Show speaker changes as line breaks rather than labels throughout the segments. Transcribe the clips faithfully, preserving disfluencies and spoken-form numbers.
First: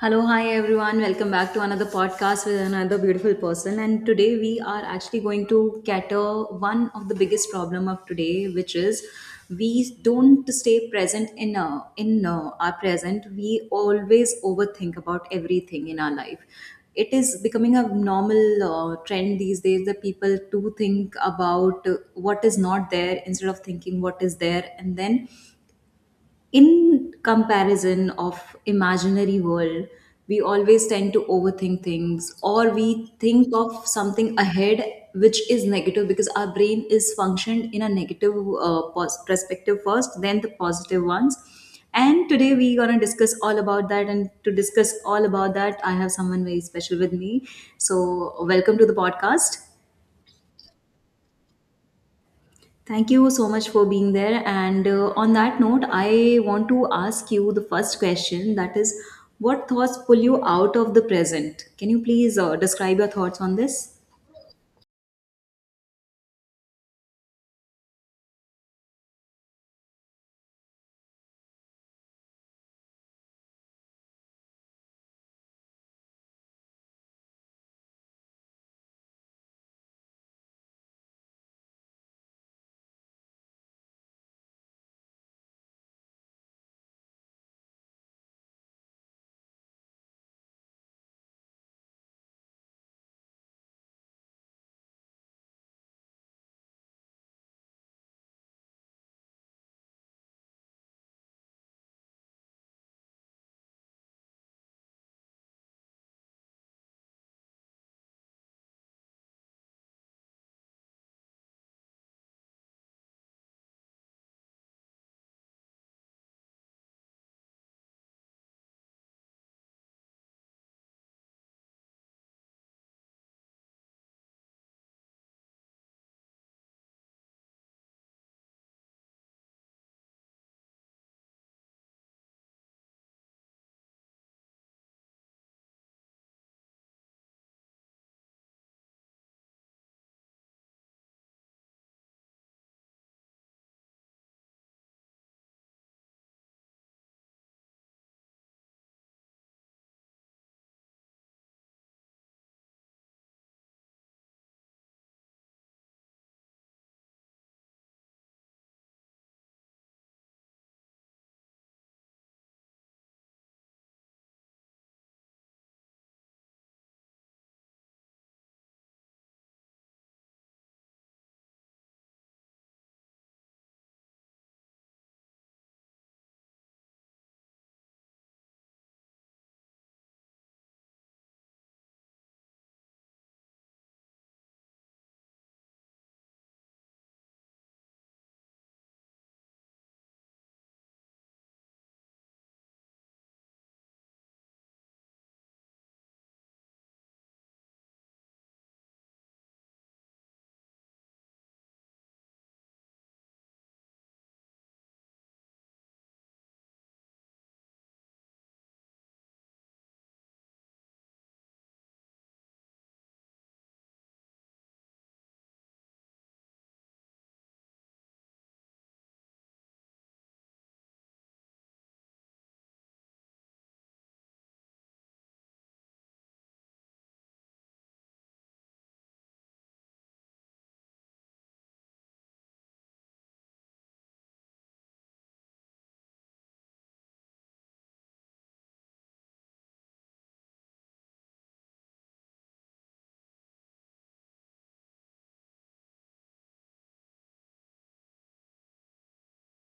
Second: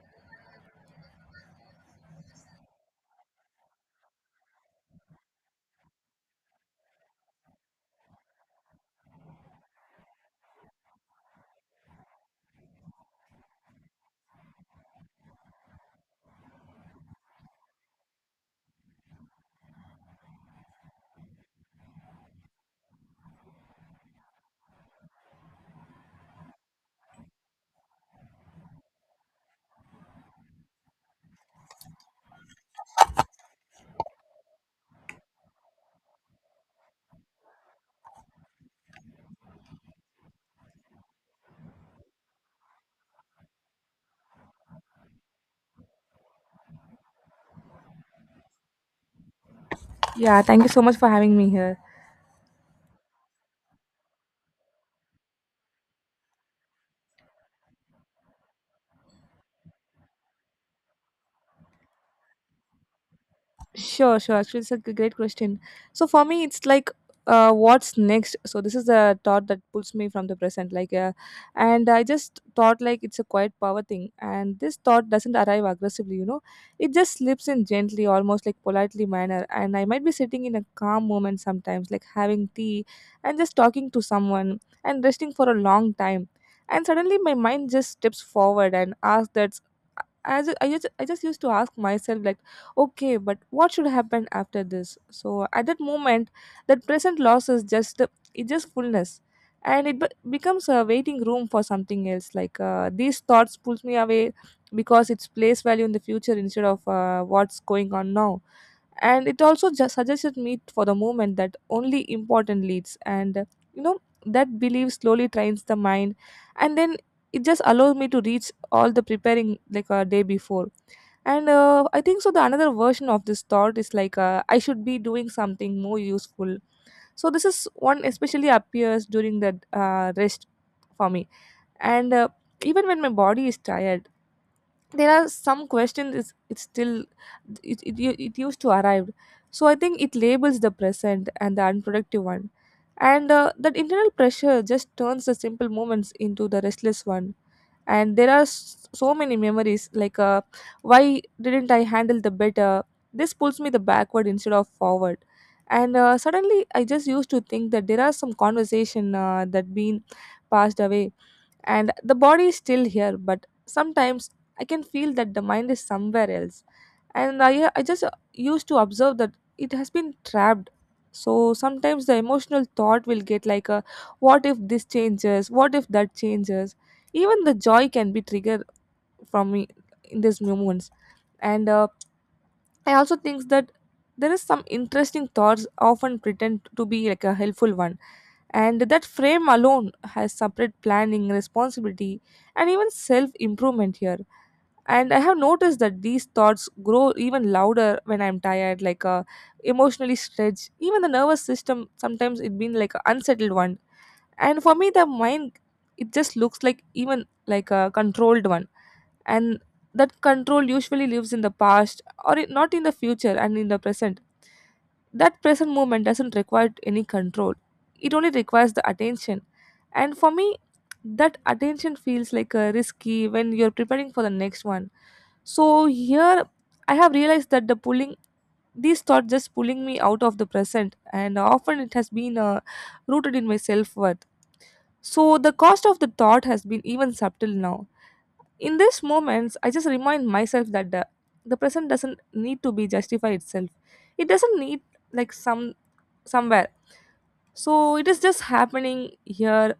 Hello, hi everyone. Welcome back to another podcast with another beautiful person. And today we are actually going to cater one of the biggest problem of today, which is we don't stay present in uh, in uh, our present. We always overthink about everything in our life. It is becoming a normal uh, trend these days that people do think about uh, what is not there instead of thinking what is there, and then in comparison of imaginary world we always tend to overthink things, or we think of something ahead, which is negative because our brain is functioned in a negative uh, pos- perspective first then the positive ones. And today we're going to discuss all about that, and to discuss all about that I have someone very special with me. So welcome to the podcast.
Yeah, thank you so much for having me here.
Thank you so much for being there. And uh, on that note, I want to ask you the first question, that is, what thoughts pull you out of the present? Can you please uh, describe your thoughts on this?
Sure, sure. Actually, it's a g- great question. So for me, it's like, uh, what's next? So this is the thought that pulls me from the present. Like, uh, and I just thought like it's a quiet power thing, and this thought doesn't arrive aggressively. You know, it just slips in gently, almost like politely manner. And I might be sitting in a calm moment sometimes, like having tea and just talking to someone and resting for a long time. And suddenly my mind just steps forward and asks that I just, I just I just used to ask myself, like, okay, but what should happen after this? So at that moment, that present loss is just, it's just fullness, and it be- becomes a waiting room for something else, like uh, these thoughts pulls me away, because it's place value in the future instead of uh, what's going on now. And it also just suggested me for the moment that only important leads, and uh, you know that belief slowly trains the mind. And then it just allows me to reach all the preparing like a day before. And uh, I think so the another version of this thought is like, uh, I should be doing something more useful. So this is one especially appears during the uh, rest for me. And uh, even when my body is tired, there are some questions, it's, it's still it, it, u- it used to arrive. So I think it labels the present and the unproductive one. And uh, that internal pressure just turns the simple moments into the restless one. And there are s- so many memories, like uh, why didn't I handle the better? This pulls me the backward instead of forward. And uh, suddenly I just used to think that there are some conversation uh, that been passed away. And the body is still here, but sometimes I can feel that the mind is somewhere else. And i, I just uh, used to observe that it has been trapped. So sometimes the emotional thought will get like a, what if this changes, what if that changes, even the joy can be triggered from me in these moments. And uh, I also think that there is some interesting thoughts often pretend to be like a helpful one, and that frame alone has separate planning responsibility and even self improvement here. And I have noticed that these thoughts grow even louder when I'm tired, like uh, emotionally stretched, even the nervous system sometimes it been like an unsettled one. And for me the mind, it just looks like even like a controlled one. And that control usually lives in the past or it- not in the future, and in the present. That present moment doesn't require any control. It only requires the attention. And for me, that attention feels like a risky when you're preparing for the next one. So here I have realized that the pulling, these thoughts just pulling me out of the present, and often it has been uh, rooted in my self-worth. So the cost of the thought has been even subtle now. In these moments I just remind myself that the, the present doesn't need to be justify itself. It doesn't need, like, some somewhere. So it is just happening here.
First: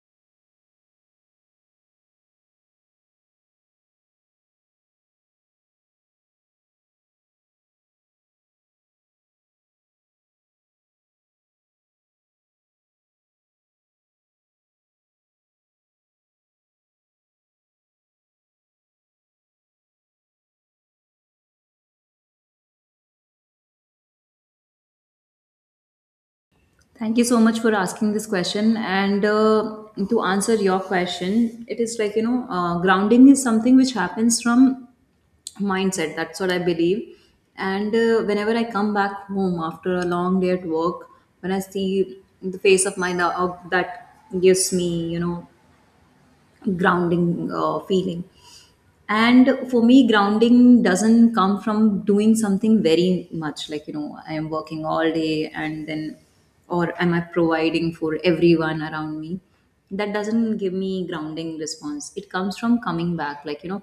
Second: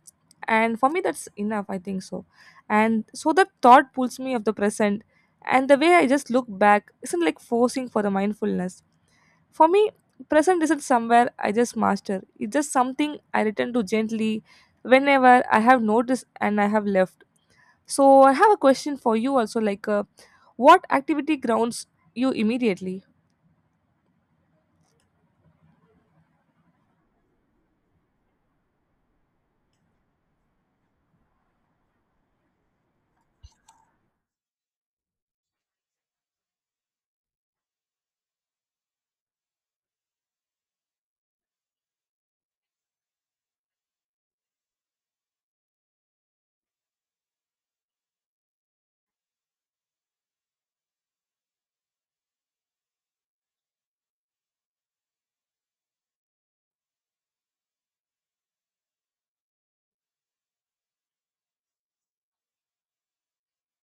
And for me, that's enough, I think so. And so the thought pulls me of the present. And the way I just look back isn't like forcing for the mindfulness. For me, present isn't somewhere I just master. It's just something I return to gently whenever I have noticed and I have left. So I have a question for you also, like, uh, what activity grounds you immediately?
Thank you so much for asking this question. And uh, to answer your question, it is like, you know, uh, grounding is something which happens from mindset. That's what I believe. And uh, whenever I come back home after a long day at work, when I see the face of my lo- of that, gives me, you know, grounding uh, feeling. And for me grounding doesn't come from doing something very much, like, you know I am working all day and then, or am I providing for everyone around me. That doesn't give me grounding response. It comes from coming back, like, you know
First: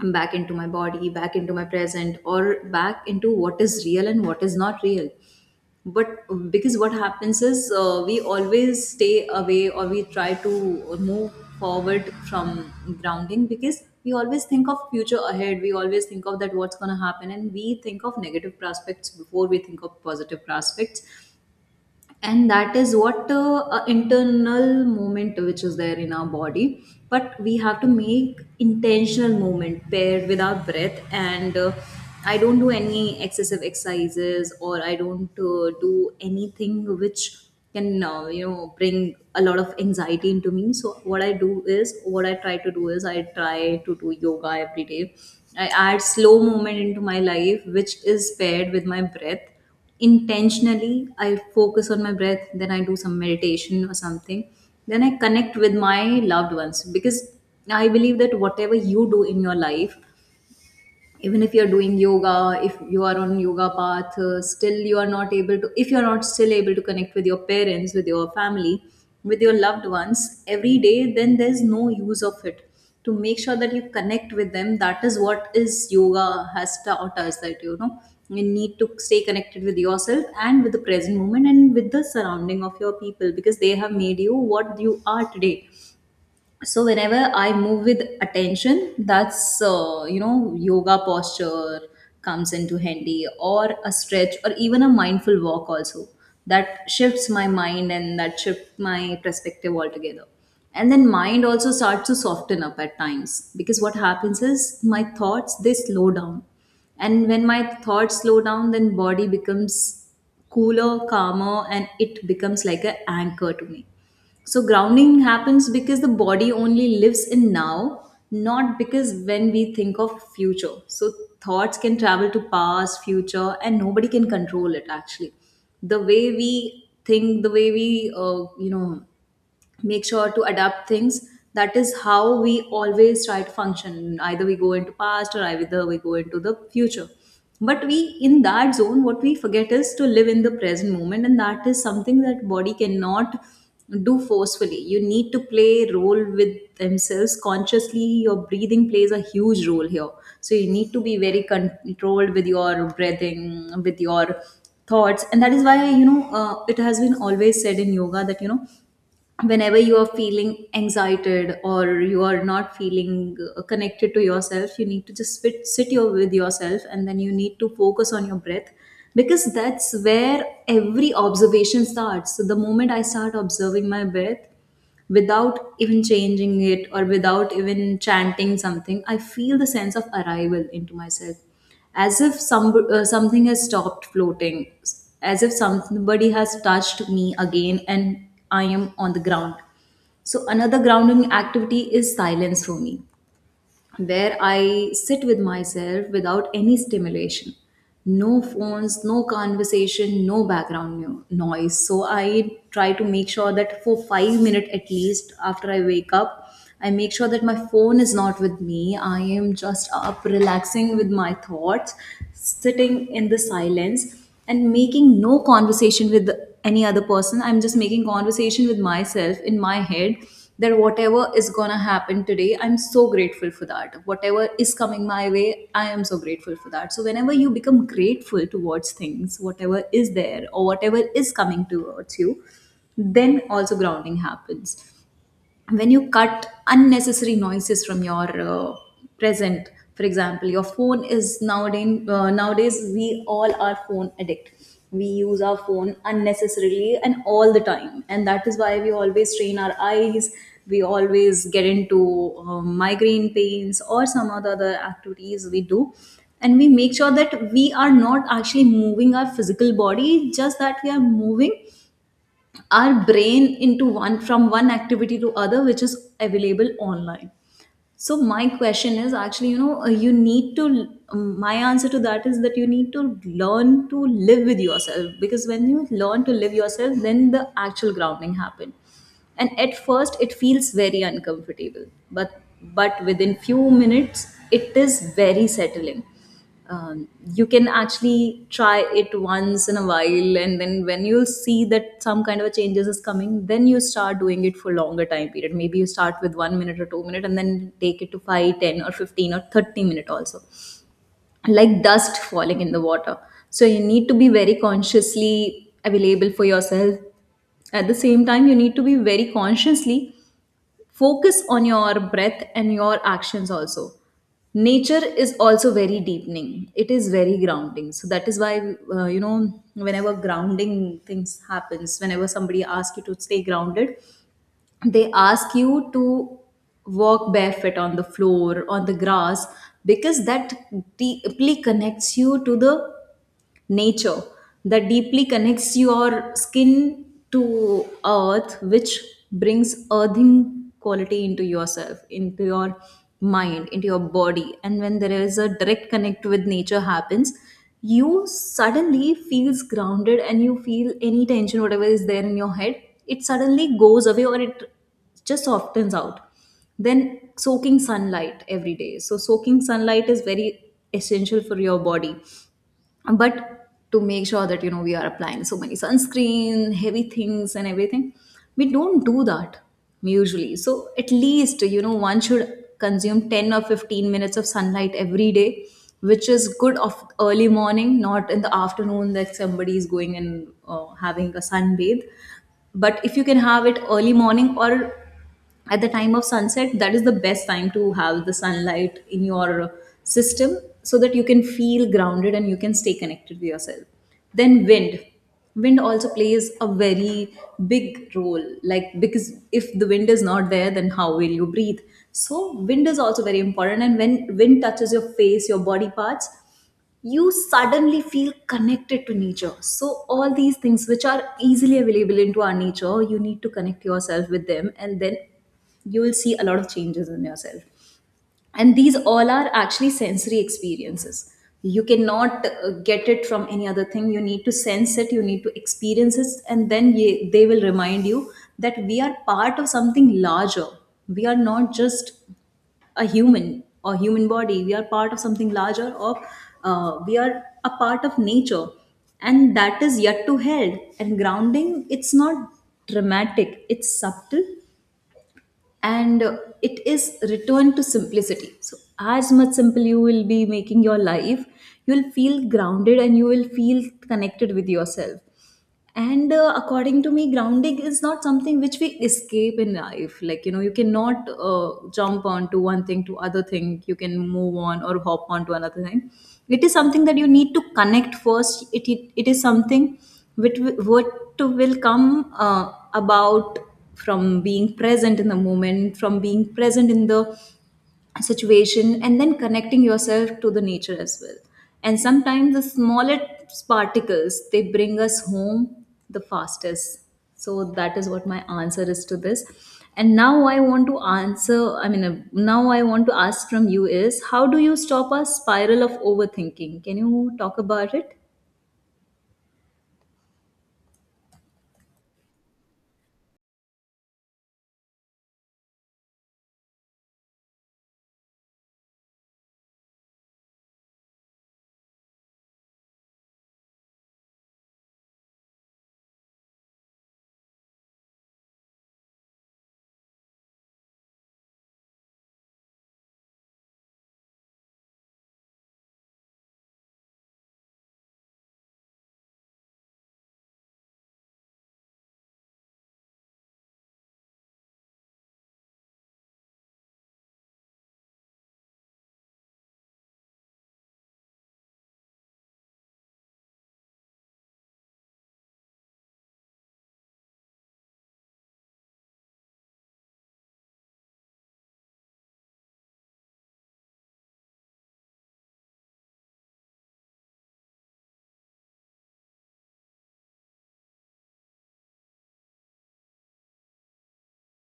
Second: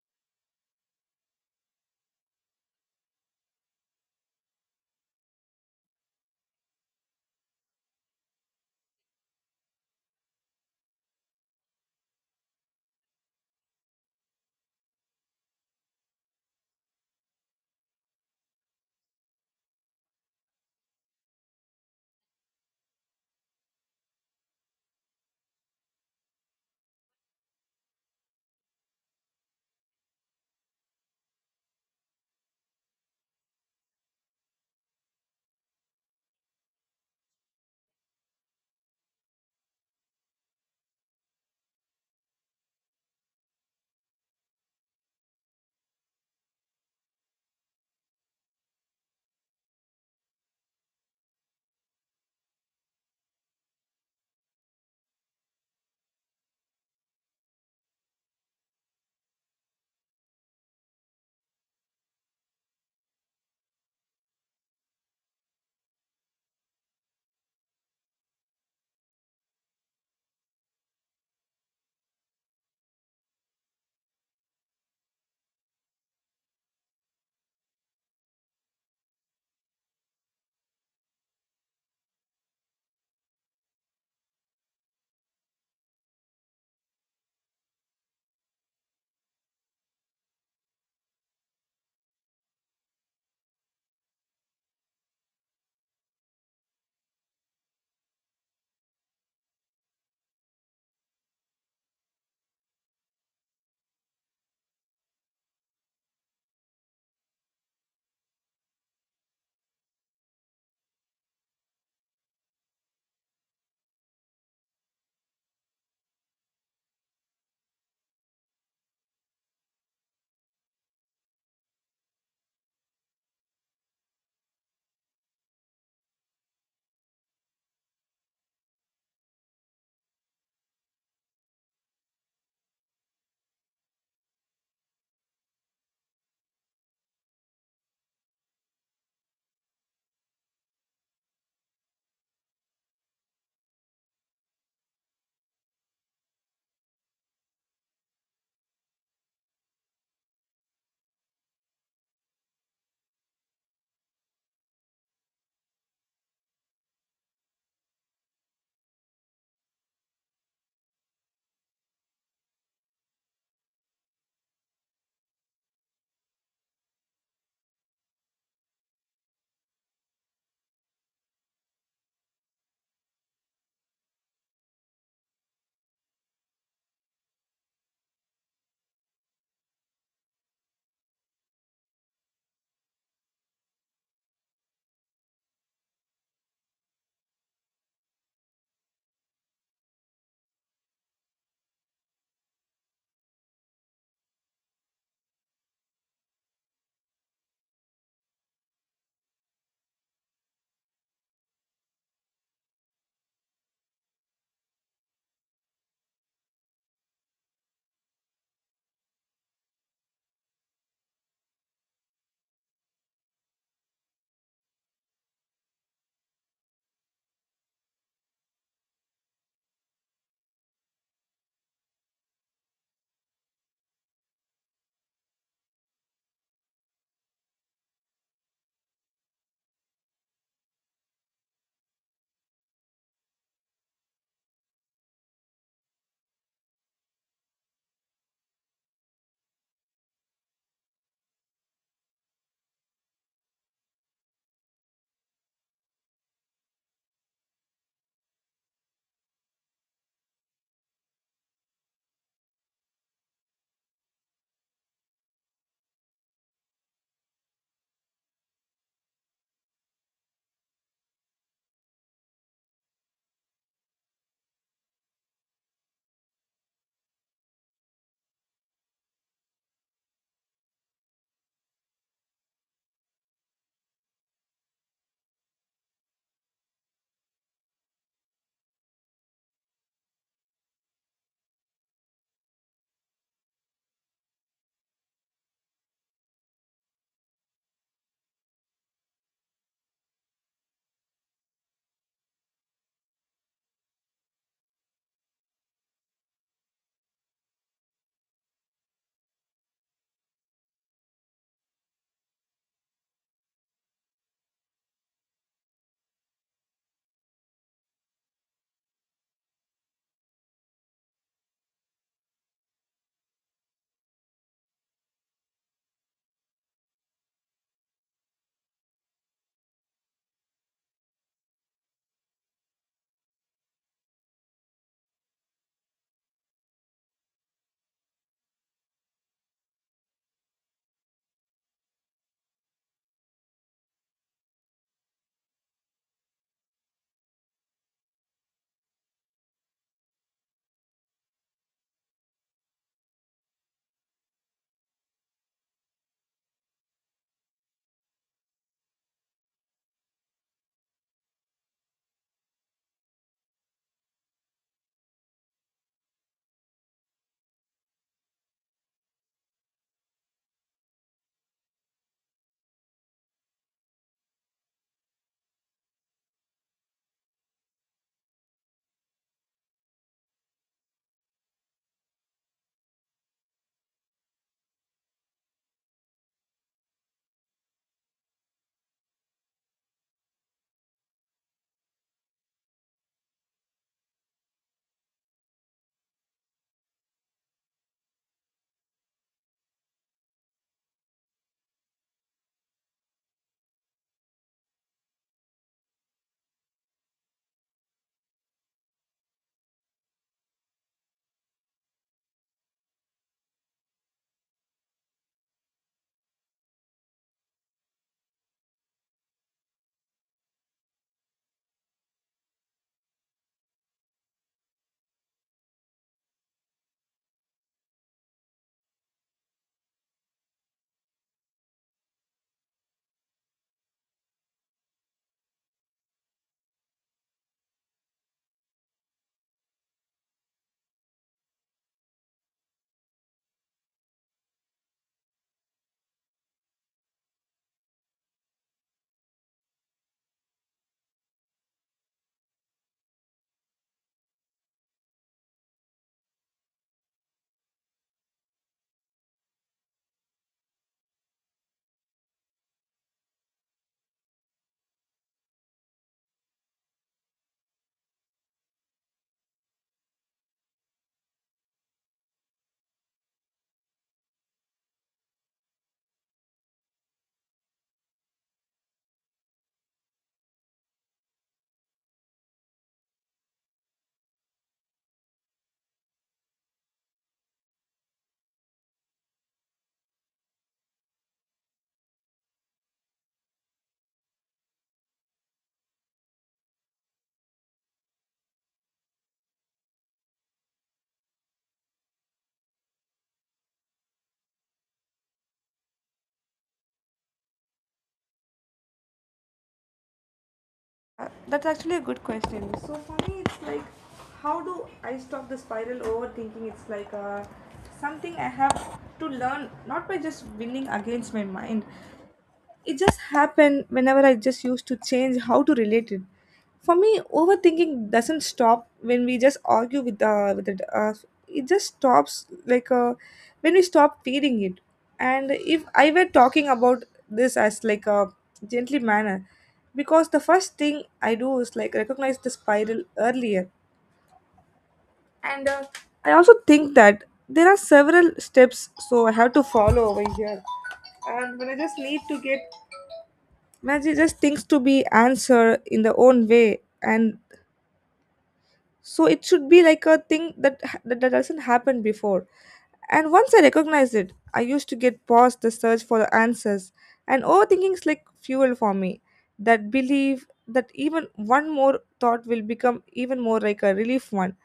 I'm back into my body, back into my present, or back into what is real and what is not real. But because what happens is, uh, we always stay away or we try to move forward from grounding, because we always think of future ahead, we always think of that what's going to happen, and we think of negative prospects before we think of positive prospects. And that is what uh, uh, internal movement which is there in our body. But we have to make intentional movement paired with our breath. And uh, I don't do any excessive exercises, or I don't uh, do anything which can uh, you know bring a lot of anxiety into me. So what I do is, what I try to do is, I try to do yoga every day. I add slow movement into my life which is paired with my breath. Intentionally, I focus on my breath, then I do some meditation or something, then I connect with my loved ones. Because I believe that whatever you do in your life, even if you're doing yoga, if you are on yoga path, uh, still you are not able to, if you're not still able to connect with your parents, with your family, with your loved ones every day, then there's no use of it. To make sure that you connect with them, that is what is yoga has taught us, that you know you need to stay connected with yourself and with the present moment and with the surrounding of your people, because they have made you what you are today. So whenever I move with attention, that's uh, you know yoga posture comes into handy, or a stretch, or even a mindful walk also, that shifts my mind and that shifts my perspective altogether. And then mind also starts to soften up at times, because what happens is my thoughts, they slow down. And when my thoughts slow down, then body becomes cooler, calmer, and it becomes like an anchor to me. So grounding happens because the body only lives in now, not because when we think of future. So thoughts can travel to past, future, and nobody can control it actually. The way we think, the way we, uh, you know, make sure to adapt things, that is how we always try to function. Either we go into past or either we go into the future, but we in that zone what we forget is to live in the present moment. And that is something that body cannot do forcefully. You need to play role with themselves consciously. Your breathing plays a huge role here. So you need to be very controlled with your breathing, with your thoughts. And that is why, you know uh, it has been always said in yoga that, you know whenever you are feeling excited or you are not feeling uh, connected to yourself, you need to just sit, sit your, with yourself, and then you need to focus on your breath, because that's where every observation starts. So the moment I start observing my breath without even changing it or without even chanting something, I feel the sense of arrival into myself, as if some uh, something has stopped floating, as if somebody has touched me again and I am on the ground. So another grounding activity is silence for me, where I sit with myself without any stimulation. No phones, no conversation, no background nu- noise. So I try to make sure that for five minutes at least after I wake up, I make sure that my phone is not with me. I am just up relaxing with my thoughts, sitting in the silence and making no conversation with any other person. I'm just making conversation with myself in my head, that whatever is gonna happen today, I'm so grateful for that. Whatever is coming my way, I am so grateful for that. So whenever you become grateful towards things, whatever is there or whatever is coming towards you, then also grounding happens when you cut unnecessary noises from your uh, present. For example, your phone is nowadays uh, nowadays we all are phone addict. We use our phone unnecessarily and all the time, and that is why we always strain our eyes, we always get into uh, migraine pains or some other other activities we do. And we make sure that we are not actually moving our physical body, just that we are moving our brain into one, from one activity to other, which is available online. So my question is actually, you know uh, you need to, um, my answer to that is that you need to learn to live with yourself, because when you learn to live yourself, then the actual grounding happen. And at first it feels very uncomfortable, but but within few minutes it is very settling. Um, you can actually try it once in a while, and then when you'll see that some kind of a changes is coming, then you start doing it for longer time period. Maybe you start with one minute or two minute and then take it to five, ten, or fifteen or thirty minute also, like dust falling in the water. So you need to be very consciously available for yourself. At the same time, you need to be very consciously focus on your breath and your actions also. Nature is also very deepening. It is very grounding. So that is why, uh, you know whenever grounding things happens, whenever somebody asks you to stay grounded, they ask you to walk barefoot on the floor, on the grass, because that deeply connects you to the nature, that deeply connects your skin to earth, which brings earthing quality into yourself, into your mind, into your body. And when there is a direct connect with nature happens, you suddenly feels grounded and you feel any tension, whatever is there in your head, it suddenly goes away or it just softens out. Then soaking sunlight every day, so soaking sunlight is very essential for your body, but to make sure that you know we are applying so many sunscreen heavy things and everything, we don't do that usually. So at least you know one should consume ten or fifteen minutes of sunlight every day, which is good of early morning, not in the afternoon that somebody is going and uh, having a sunbathe. But if you can have it early morning or at the time of sunset, that is the best time to have the sunlight in your system, so that you can feel grounded and you can stay connected to yourself. Then wind, wind also plays a very big role, like because if the wind is not there, then how will you breathe? So wind is also very important, and when wind touches your face, your body parts, you suddenly feel connected to nature. So all these things which are easily available into our nature, you need to connect yourself with them, and then you will see a lot of changes in yourself. And these all are actually sensory experiences. You cannot uh, get it from any other thing. You need to sense it, you need to experience it, and then ye- they will remind you that we are part of something larger. We are not just a human or human body, we are part of something larger, or uh, we are a part of nature. And that is yet to held. And grounding, it's not dramatic, it's subtle. And uh, it is return to simplicity. So as much simple you will be making your life, you'll feel grounded and you will feel connected with yourself. And uh, according to me, grounding is not something which we escape in life. Like you know you cannot uh, jump onto one thing to other thing. You can move on or hop on to another thing. It is something that you need to connect first. It it, it is something which wi- what will come uh, about from being present in the moment, from being present in the situation, and then connecting yourself to the nature as well. And sometimes the smallest particles, they bring us home the fastest. So that is what my answer is to this. And now I want to answer I mean uh, now I want to ask from you is, how do you stop a spiral of overthinking? Can you talk about it?
Uh, that's actually a good question. So for me, it's like, how do I stop the spiral overthinking? It's like, uh, something I have to learn, not by just winning against my mind. It just happened whenever I just used to change how to relate it. For me overthinking doesn't stop when we just argue with uh with it. Uh, it just stops, like uh when we stop feeding it. And if I were talking about this as like a gently manner, because the first thing I do is like recognize the spiral earlier. And uh, I also think that there are several steps, so I have to follow over here. And when I just need to get magic just things to be answered in their own way, and so it should be like a thing that that that doesn't happen before. And once I recognized it, I used to get past the search for the answers. And overthinking is like fuel for me, that believe that even one more thought will become even more like a relief one.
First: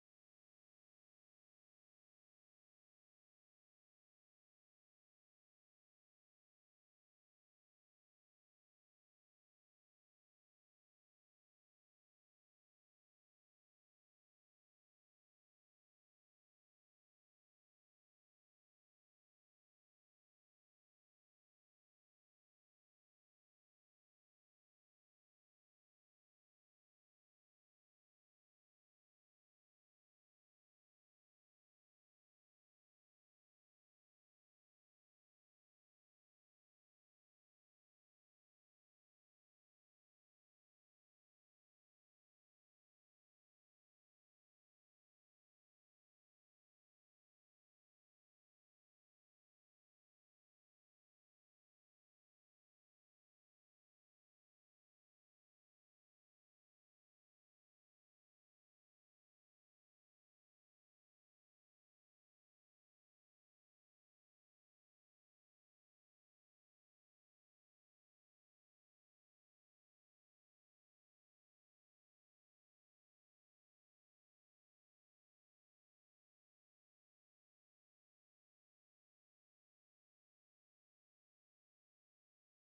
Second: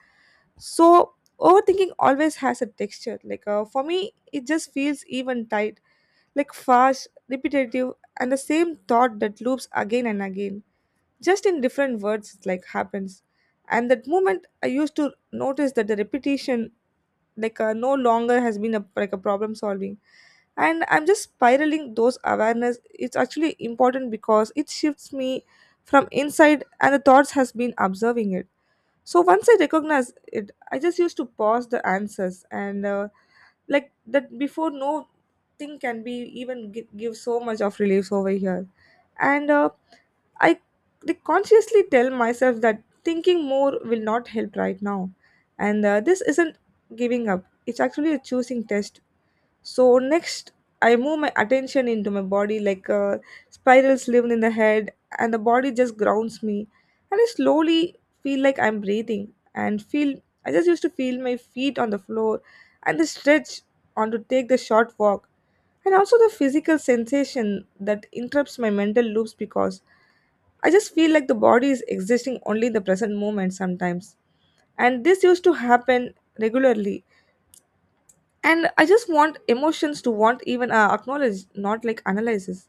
So overthinking always has a texture, like uh, for me it just feels even tight, like fast, repetitive, and the same thought that loops again and again, just in different words, it's like happens. And that moment I used to notice that the repetition, like, uh, no longer has been a like a problem solving, and I'm just spiraling. Those awareness, it's actually important, because it shifts me from inside, and the thoughts has been observing it. So once I recognize it, I just used to pause the answers. And uh, like that before, no thing can be even gi- give so much of relief over here. And uh, I, like, consciously tell myself that thinking more will not help right now. And uh, this isn't giving up, it's actually a choosing test. So, next, I move my attention into my body, like uh, spirals live in the head, and the body just grounds me. And I slowly feel like I'm breathing and feel I just used to feel my feet on the floor and the stretch on to take the short walk, and also the physical sensation that interrupts my mental loops, because I just feel like the body is existing only in the present moment sometimes. And this used to happen regularly. And I just want emotions to want even uh, acknowledge, not like analysis.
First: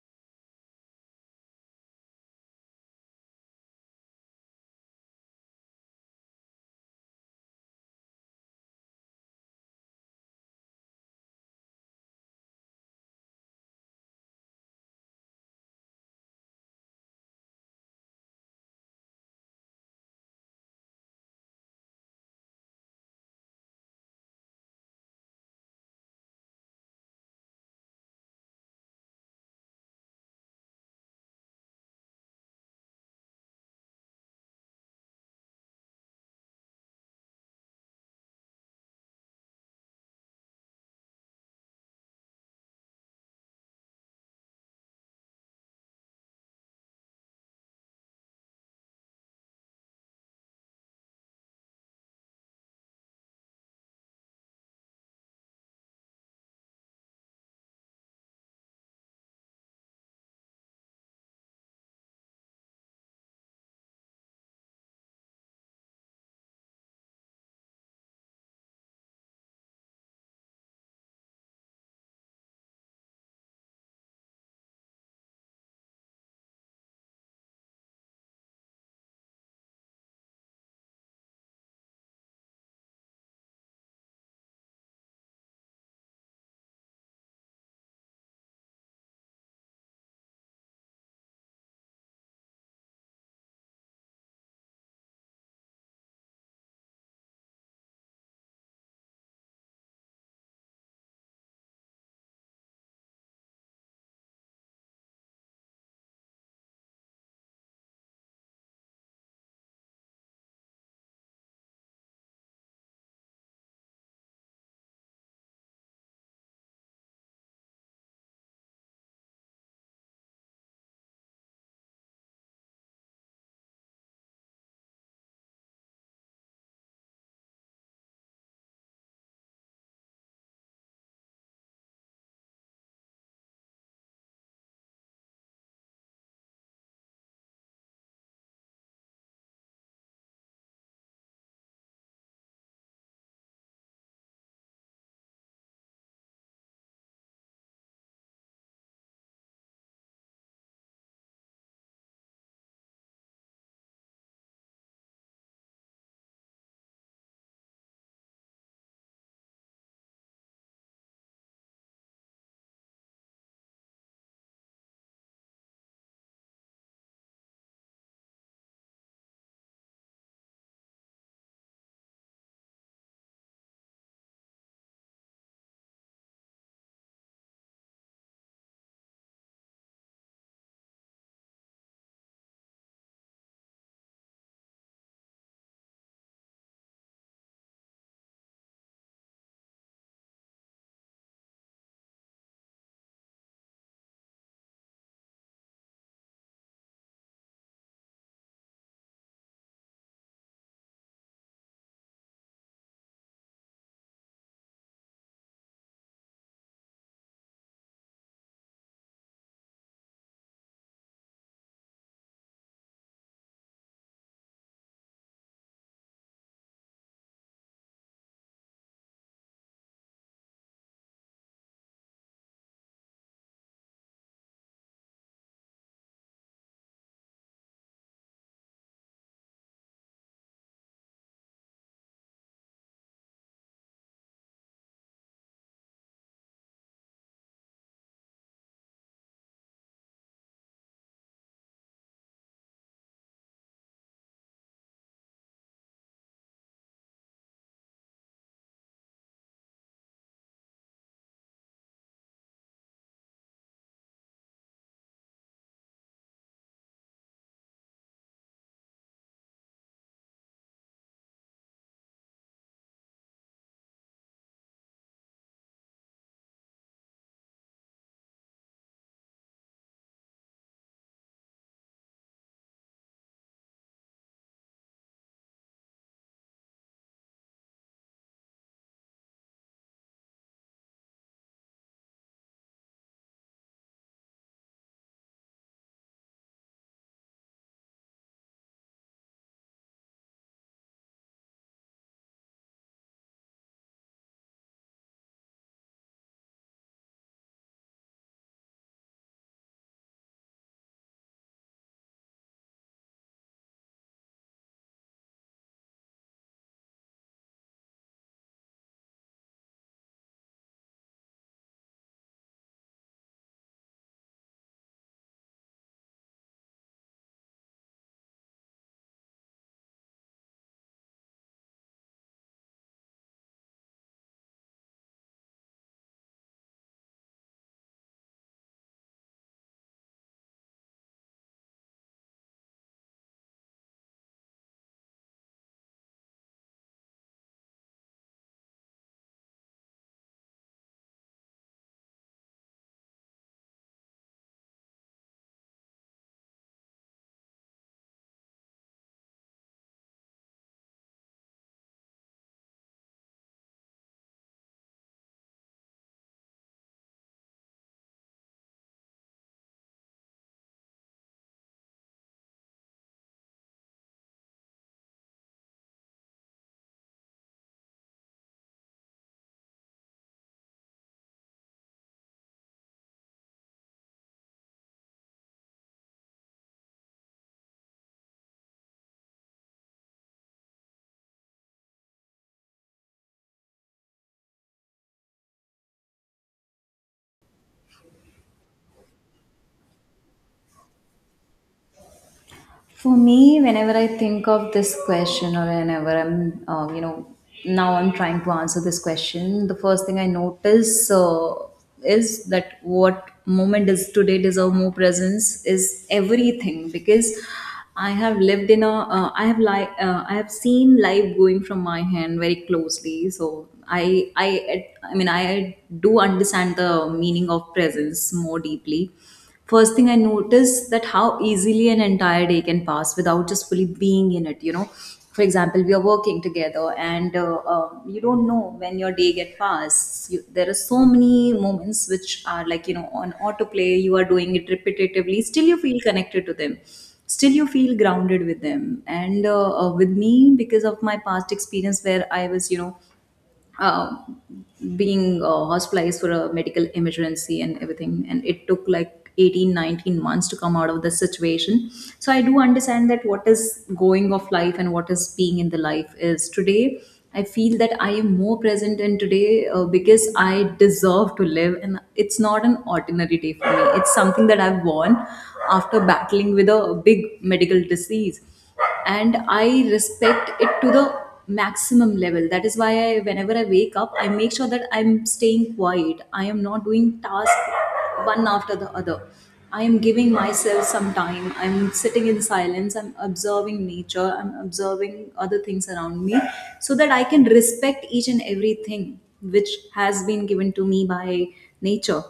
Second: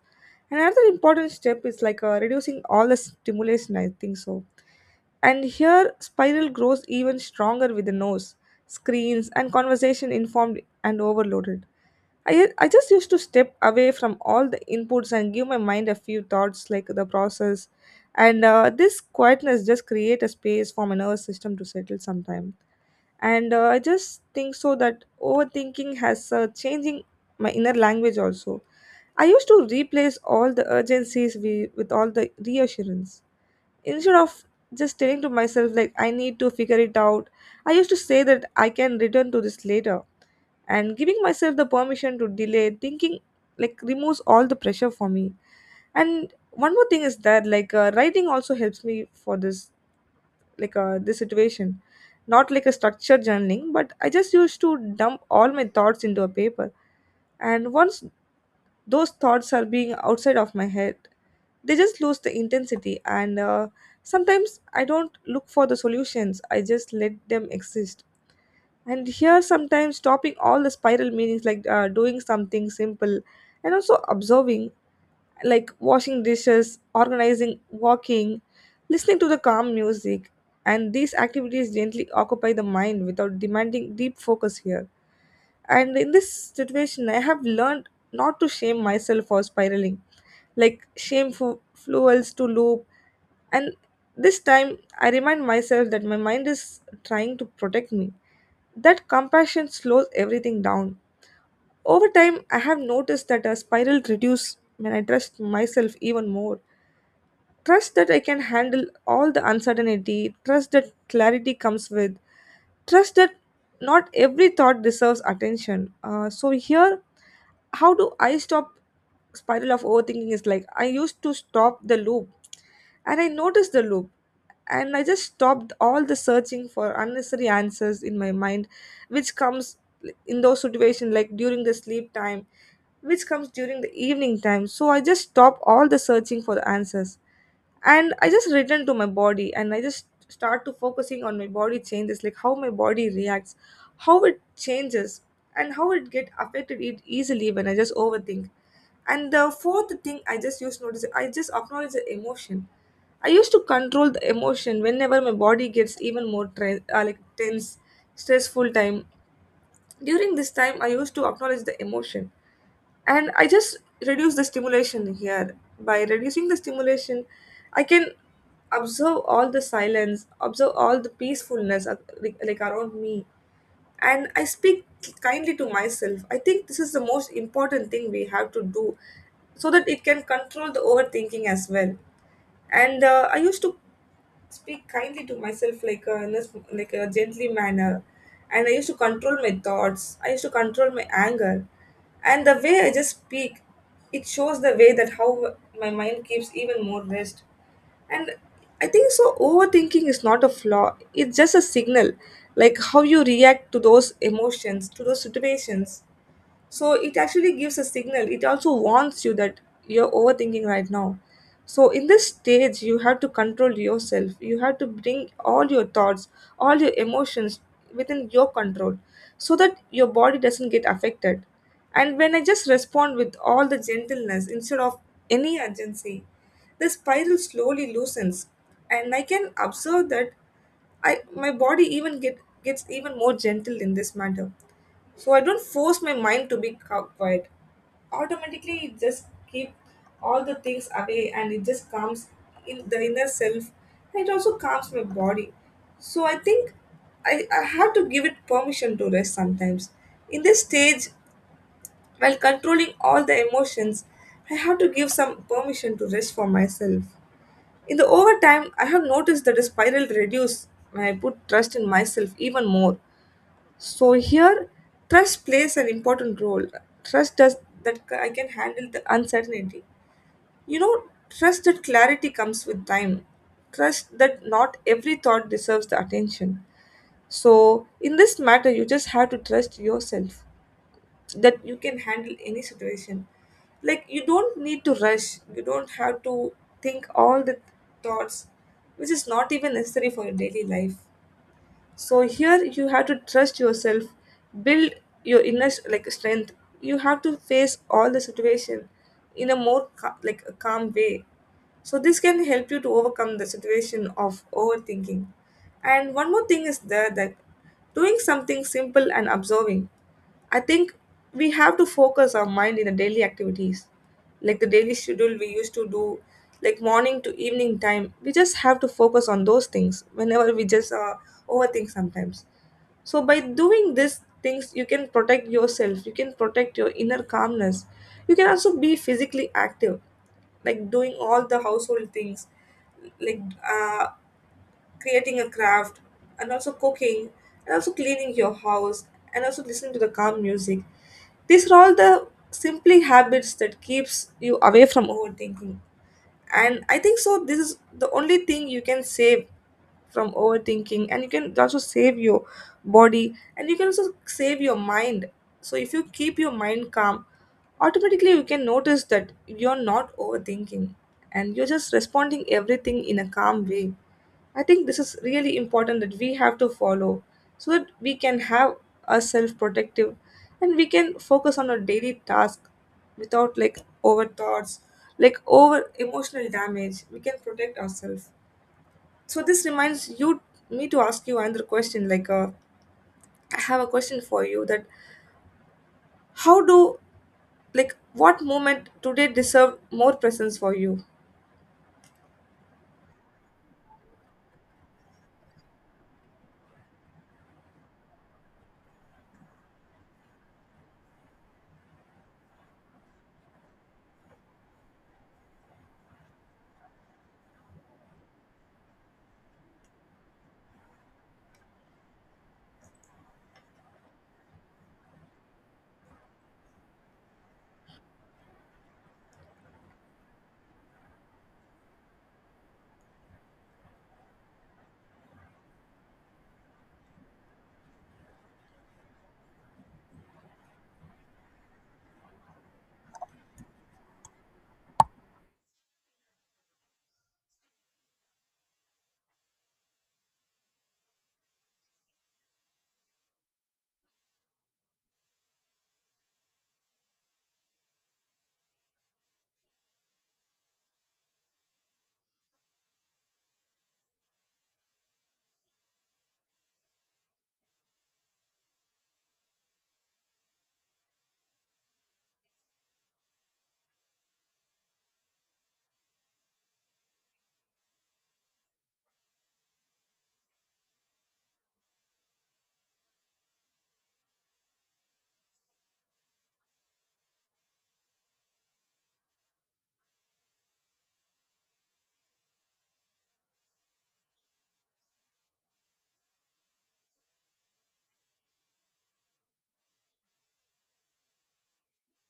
And another important step is like, uh, reducing all the stimulation, I think so. And here spiral grows even stronger with the nose, screens and conversation informed and overloaded. I, I just used to step away from all the inputs and give my mind a few thoughts like the process. And uh, this quietness just create a space for my nervous system to settle sometime. And uh, I just think so that overthinking has uh, changing my inner language also. I used to replace all the urgencies we, with all the reassurance. Instead of just telling to myself, like, I need to figure it out, I used to say that I can return to this later. And giving myself the permission to delay thinking, like, removes all the pressure for me. And one more thing is that, like, uh, writing also helps me for this, like, uh, this situation. Not like a structured journaling, but I just used to dump all my thoughts into a paper. And once those thoughts are being outside of my head, they just lose the intensity. And uh, sometimes I don't look for the solutions, I just let them exist. And here sometimes stopping all the spiral meanings, like, uh, doing something simple and also observing, like washing dishes, organizing, walking, listening to the calm music. And these activities gently occupy the mind without demanding deep focus here. And in this situation, I have learned not to shame myself for spiraling, like shameful fuels to loop. And this time, I remind myself that my mind is trying to protect me, that compassion slows everything down. Over time, I have noticed that a spiral reduces when I trust myself even more. Trust that I can handle all the uncertainty, trust that clarity comes with, trust that not every thought deserves attention. Uh, so, here, how do I stop spiral of overthinking? Is like I used to stop the loop, and I noticed the loop. And I just stopped all the searching for unnecessary answers in my mind, which comes in those situations like during the sleep time, which comes during the evening time. So I just stop all the searching for the answers. And I just return to my body, and I just start to focusing on my body changes, like how my body reacts, how it changes, and how it get affected it easily when I just overthink. And the fourth thing I just used to notice, I just acknowledge the emotion. I used to control the emotion whenever my body gets even more tre- uh, like tense, stressful time. During this time, I used to acknowledge the emotion, and I just reduce the stimulation here. By reducing the stimulation, I can observe all the silence, observe all the peacefulness uh, like like around me, and I speak kindly to myself. I think this is the most important thing we have to do so that it can control the overthinking as well. And uh, I used to speak kindly to myself like a, in a sm- like a gently manner, and I used to control my thoughts, I used to control my anger, and the way I just speak, it shows the way that how my mind keeps even more rest. And I think so overthinking is not a flaw, it's just a signal, like how you react to those emotions, to those situations. So it actually gives a signal, it also warns you that you're overthinking right now. So in this stage you have to control yourself, you have to bring all your thoughts, all your emotions within your control, so that your body doesn't get affected. And when I just respond with all the gentleness instead of any urgency, the spiral slowly loosens, and I can observe that I my body even get gets even more gentle in this matter. So I don't force my mind to be ca- quiet. Automatically it just keep all the things away, and it just calms in the inner self, and it also calms my body. So I think I, I have to give it permission to rest sometimes. In this stage, while controlling all the emotions, I have to give some permission to rest for myself. In the overtime I have noticed that the spiral reduce when I put trust in myself even more. So here, trust plays an important role. Trust does that I can handle the uncertainty. You know, trust that clarity comes with time. Trust that not every thought deserves the attention. So in this matter, you just have to trust yourself, that you can handle any situation. Like, you don't need to rush. You don't have to think all the thoughts, which is not even necessary for your daily life. So here you have to trust yourself, build your inner like strength. You have to face all the situation in a more ca- like a calm way. So this can help you to overcome the situation of overthinking. And one more thing is there, that doing something simple and observing. I think we have to focus our mind in the daily activities, like the daily schedule we used to do, like morning to evening time. We just have to focus on those things whenever we just uh, overthink sometimes. So, by doing these things, you can protect yourself, you can protect your inner calmness, you can also be physically active, like doing all the household things, like uh, creating a craft, and also cooking, and also cleaning your house, and also listening to the calm music. These are all the simply habits that keeps you away from overthinking. And I think so this is the only thing you can save from overthinking, and you can also save your body, and you can also save your mind. So if you keep your mind calm, automatically you can notice that you're not overthinking, and you're just responding everything in a calm way. I think this is really important that we have to follow, so that we can have ourselves protective, and we can focus on our daily task without like over thoughts, like over emotional damage. We can protect ourselves. So this reminds you me to ask you another question. Like uh, I have a question for you, that how do like what moment today deserve more presence for you?
For me, whenever I think of this question, or whenever I'm, uh, you know, now I'm trying to answer this question, the first thing I notice uh, is that what moment is today deserve more presence is everything, because I have lived in a, uh, I have like, uh, I have seen life going from my hand very closely. So I, I, I mean, I do understand the meaning of presence more deeply. First thing I noticed that how easily an entire day can pass without just fully being in it, you know for example, we are working together, and uh, uh, you don't know when your day get passed. You, there are so many moments which are like you know on autoplay, you are doing it repetitively, still you feel connected to them, still you feel grounded with them. And uh, uh, with me, because of my past experience where I was you know uh, being uh, hospitalized for a medical emergency and everything, and it took like eighteen, nineteen months to come out of the situation. So I do understand that what is going of life and what is being in the life is today. I feel that I am more present in today, uh, because I deserve to live, and it's not an ordinary day for me, it's something that I've won after battling with a big medical disease. And I respect it to the maximum level. That is why I, whenever I wake up, I make sure that I'm staying quiet, I am not doing tasks one after the other. I am giving myself some time, I'm sitting in silence, I'm observing nature, I'm observing other things around me, so that I can respect each and everything which has been given to me by nature.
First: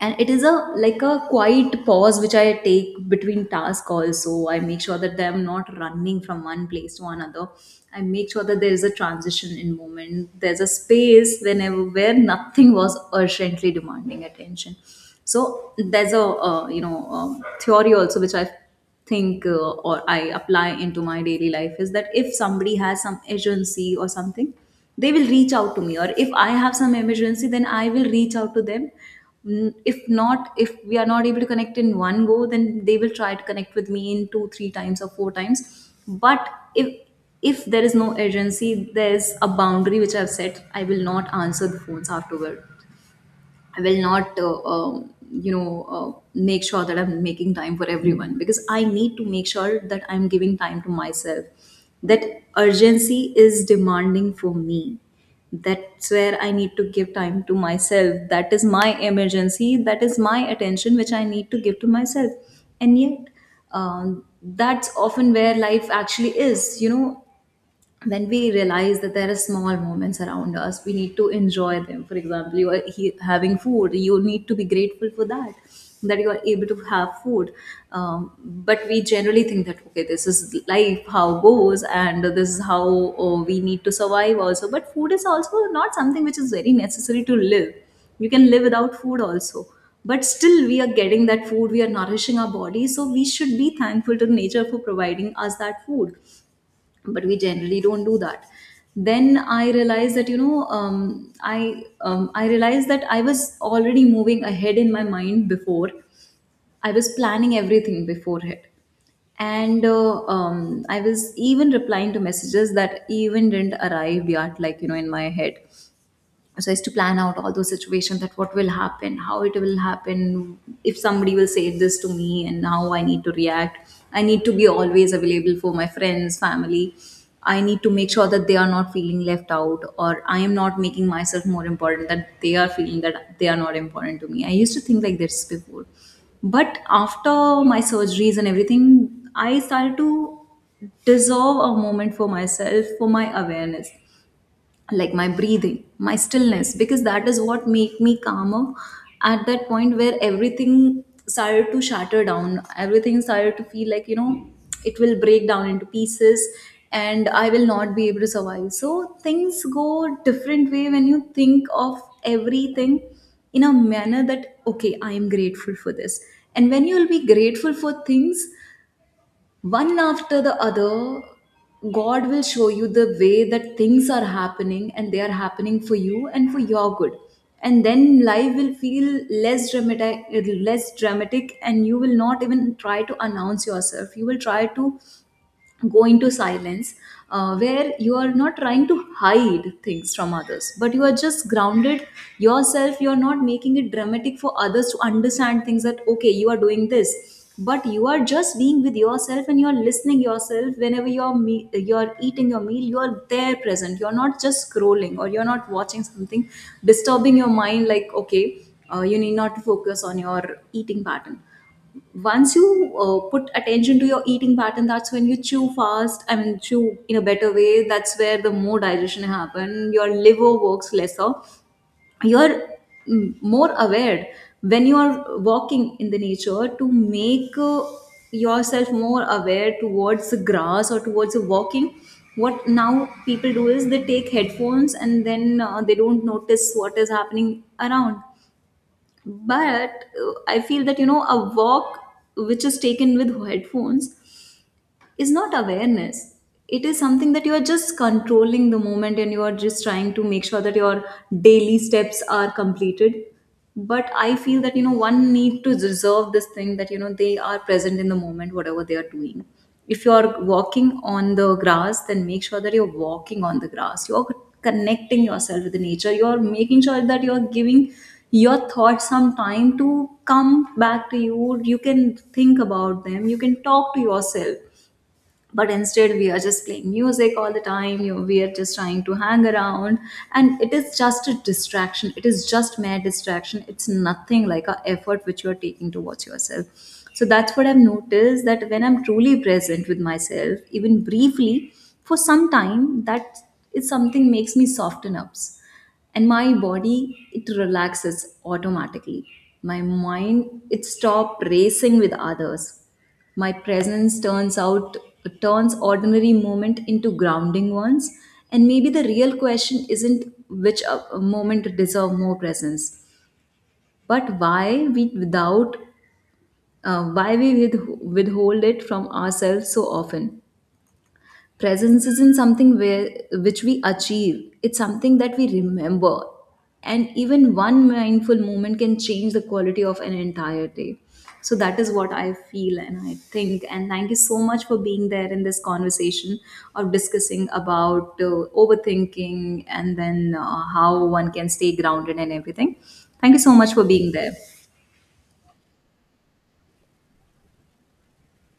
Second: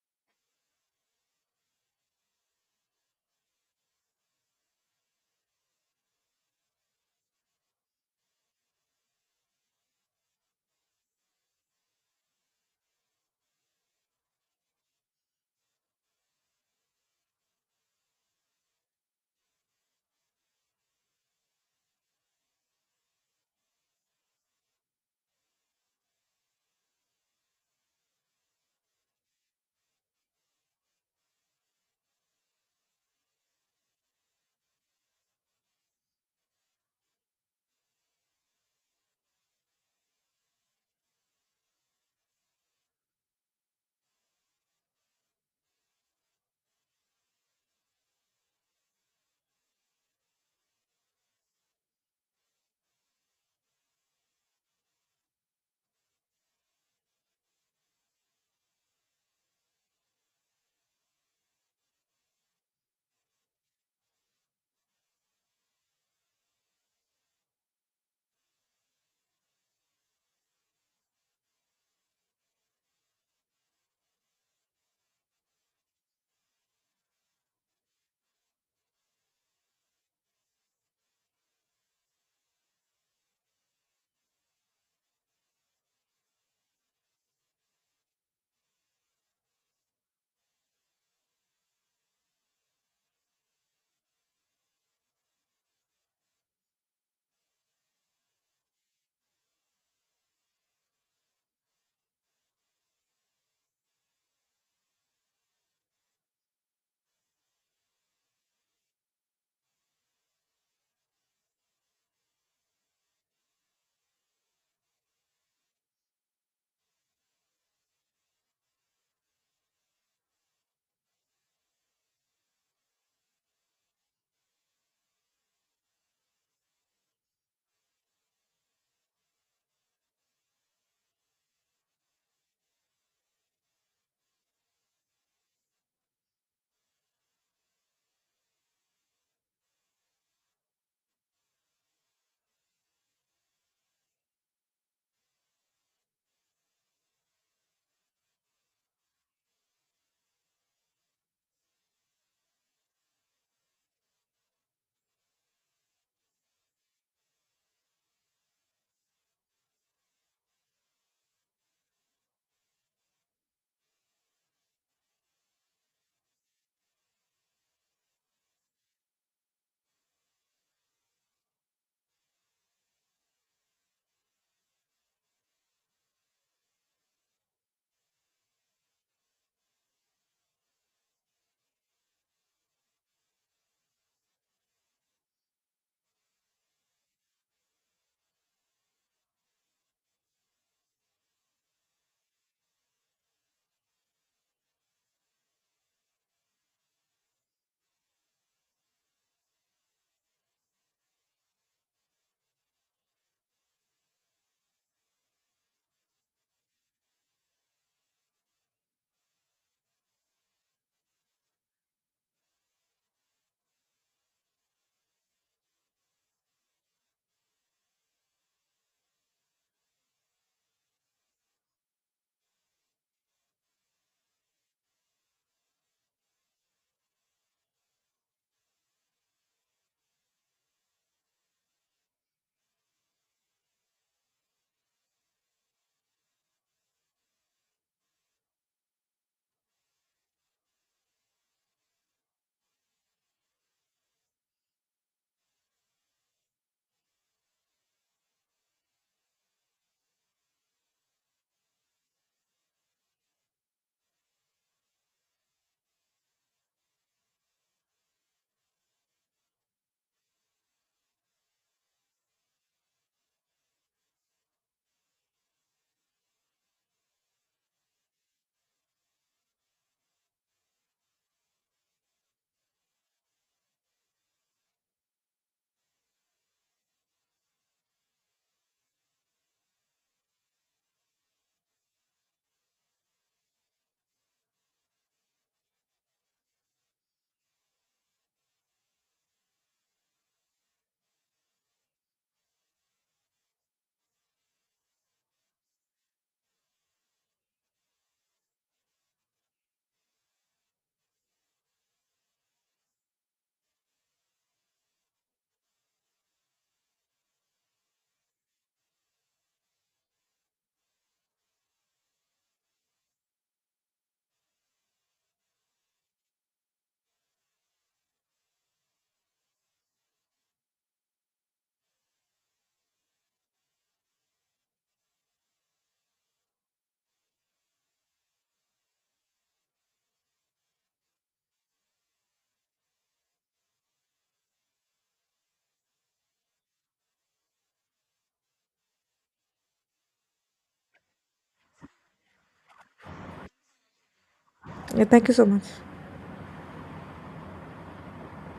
And it is a like a quiet pause which I take between task. Also, I make sure that I'm not running from one place to another. I make sure that there is a transition in moment, there's a space whenever where nothing was urgently demanding attention. So there's a uh, you know um theory also which I've think uh, or I apply into my daily life is that if somebody has some urgency or something, they will reach out to me. Or if I have some emergency, then I will reach out to them. Mm. If not, if we are not able to connect in one go, then they will try to connect with me in two, three times or four times. But if if there is no urgency, there is a boundary which I've set. I will not answer the phones afterward. I will not, uh, um, you know, uh, make sure that I'm making time for everyone, because I need to make sure that I'm giving time to myself. That urgency is demanding for me. That's where I need to give time to myself. That is my emergency. That is my attention, which I need to give to myself. And yet, um, that's often where life actually is. You know, when we realize that there are small moments around us, we need to enjoy them. For example, you are he- having food, you need to be grateful for that, that you are able to have food. um, but we generally think that okay, this is life how goes, and this is how, oh, we need to survive also. But food is also not something which is very necessary to live. You can live without food also. But still we are getting that food, we are nourishing our body, so we should be thankful to nature for providing us that food. But we generally don't do that. Then I realized that you know um, i um, I realized that I was already moving ahead in my mind before. I was planning everything beforehand. And uh, um, I was even replying to messages that even didn't arrive yet, like you know in my head, so as to plan out all those situations, that what will happen, how it will happen, if somebody will say this to me and how I need to react. I need to be always available for my friends, family. I need to make sure that they are not feeling left out, or I am not making myself more important that they are feeling that they are not important to me. I used to think like this before, but after my surgeries and everything, I started to deserve a moment for myself, for my awareness, like my breathing, my stillness, because that is what make me calmer at that point, where everything started to shatter down, everything started to feel like you know it will break down into pieces and I will not be able to survive. So things go different way when you think of everything in a manner that okay, I am grateful for this. And when you will be grateful for things one after the other, God will show you the way, that things are happening and they are happening for you and for your good. And then life will feel less dramatic. Less dramatic, and you will not even try to announce yourself. You will try to go into silence, uh, where you are not trying to hide things from others, but you are just grounded yourself. You are not making it dramatic for others to understand things that okay, you are doing this, but you are just being with yourself and you are listening yourself. Whenever you are me- you are eating your meal, you are there present, you are not just scrolling or you are not watching something disturbing your mind like okay, uh, you need not to focus on your eating pattern. Once you uh, put attention to your eating pattern, that's when you chew fast, I mean chew in a better way. That's where the more digestion happen, your liver works lesser. You're mm, more aware when you are walking in the nature, to make uh, yourself more aware towards the grass or towards the walking. What now people do is they take headphones and then uh, they don't notice what is happening around. But uh, I feel that you know a walk which is taken with headphones is not awareness. It is something that you are just controlling the moment and you are just trying to make sure that your daily steps are completed. But I feel that, you know, one need to reserve this thing that, you know, they are present in the moment, whatever they are doing. If you are walking on the grass, then make sure that you're walking on the grass. You're connecting yourself with the nature. You're making sure that you're giving your thoughts some time to come back to you. You can think about them, you can talk to yourself. But instead we are just playing music all the time, you we are just trying to hang around, and it is just a distraction, it is just mere distraction. It's nothing like a effort which you are taking towards yourself. So that's what I've noticed, that when I'm truly present with myself, even briefly, for some time, that is something makes me soften up, and my body, it relaxes automatically. My mind, it stopped racing with others. My presence turns out, turns ordinary moment into grounding ones. And maybe the real question isn't which uh, moment deserve more presence, but why we without uh, why we with, withhold it from ourselves so often. Presence isn't something where which we achieve, it's something that we remember, and even one mindful moment can change the quality of an entire day. So that is what I feel and I think. And thank you so much for being there in this conversation of discussing about uh, overthinking and then uh, how one can stay grounded and everything. Thank you so much for being there.
Yeah, thank you so much.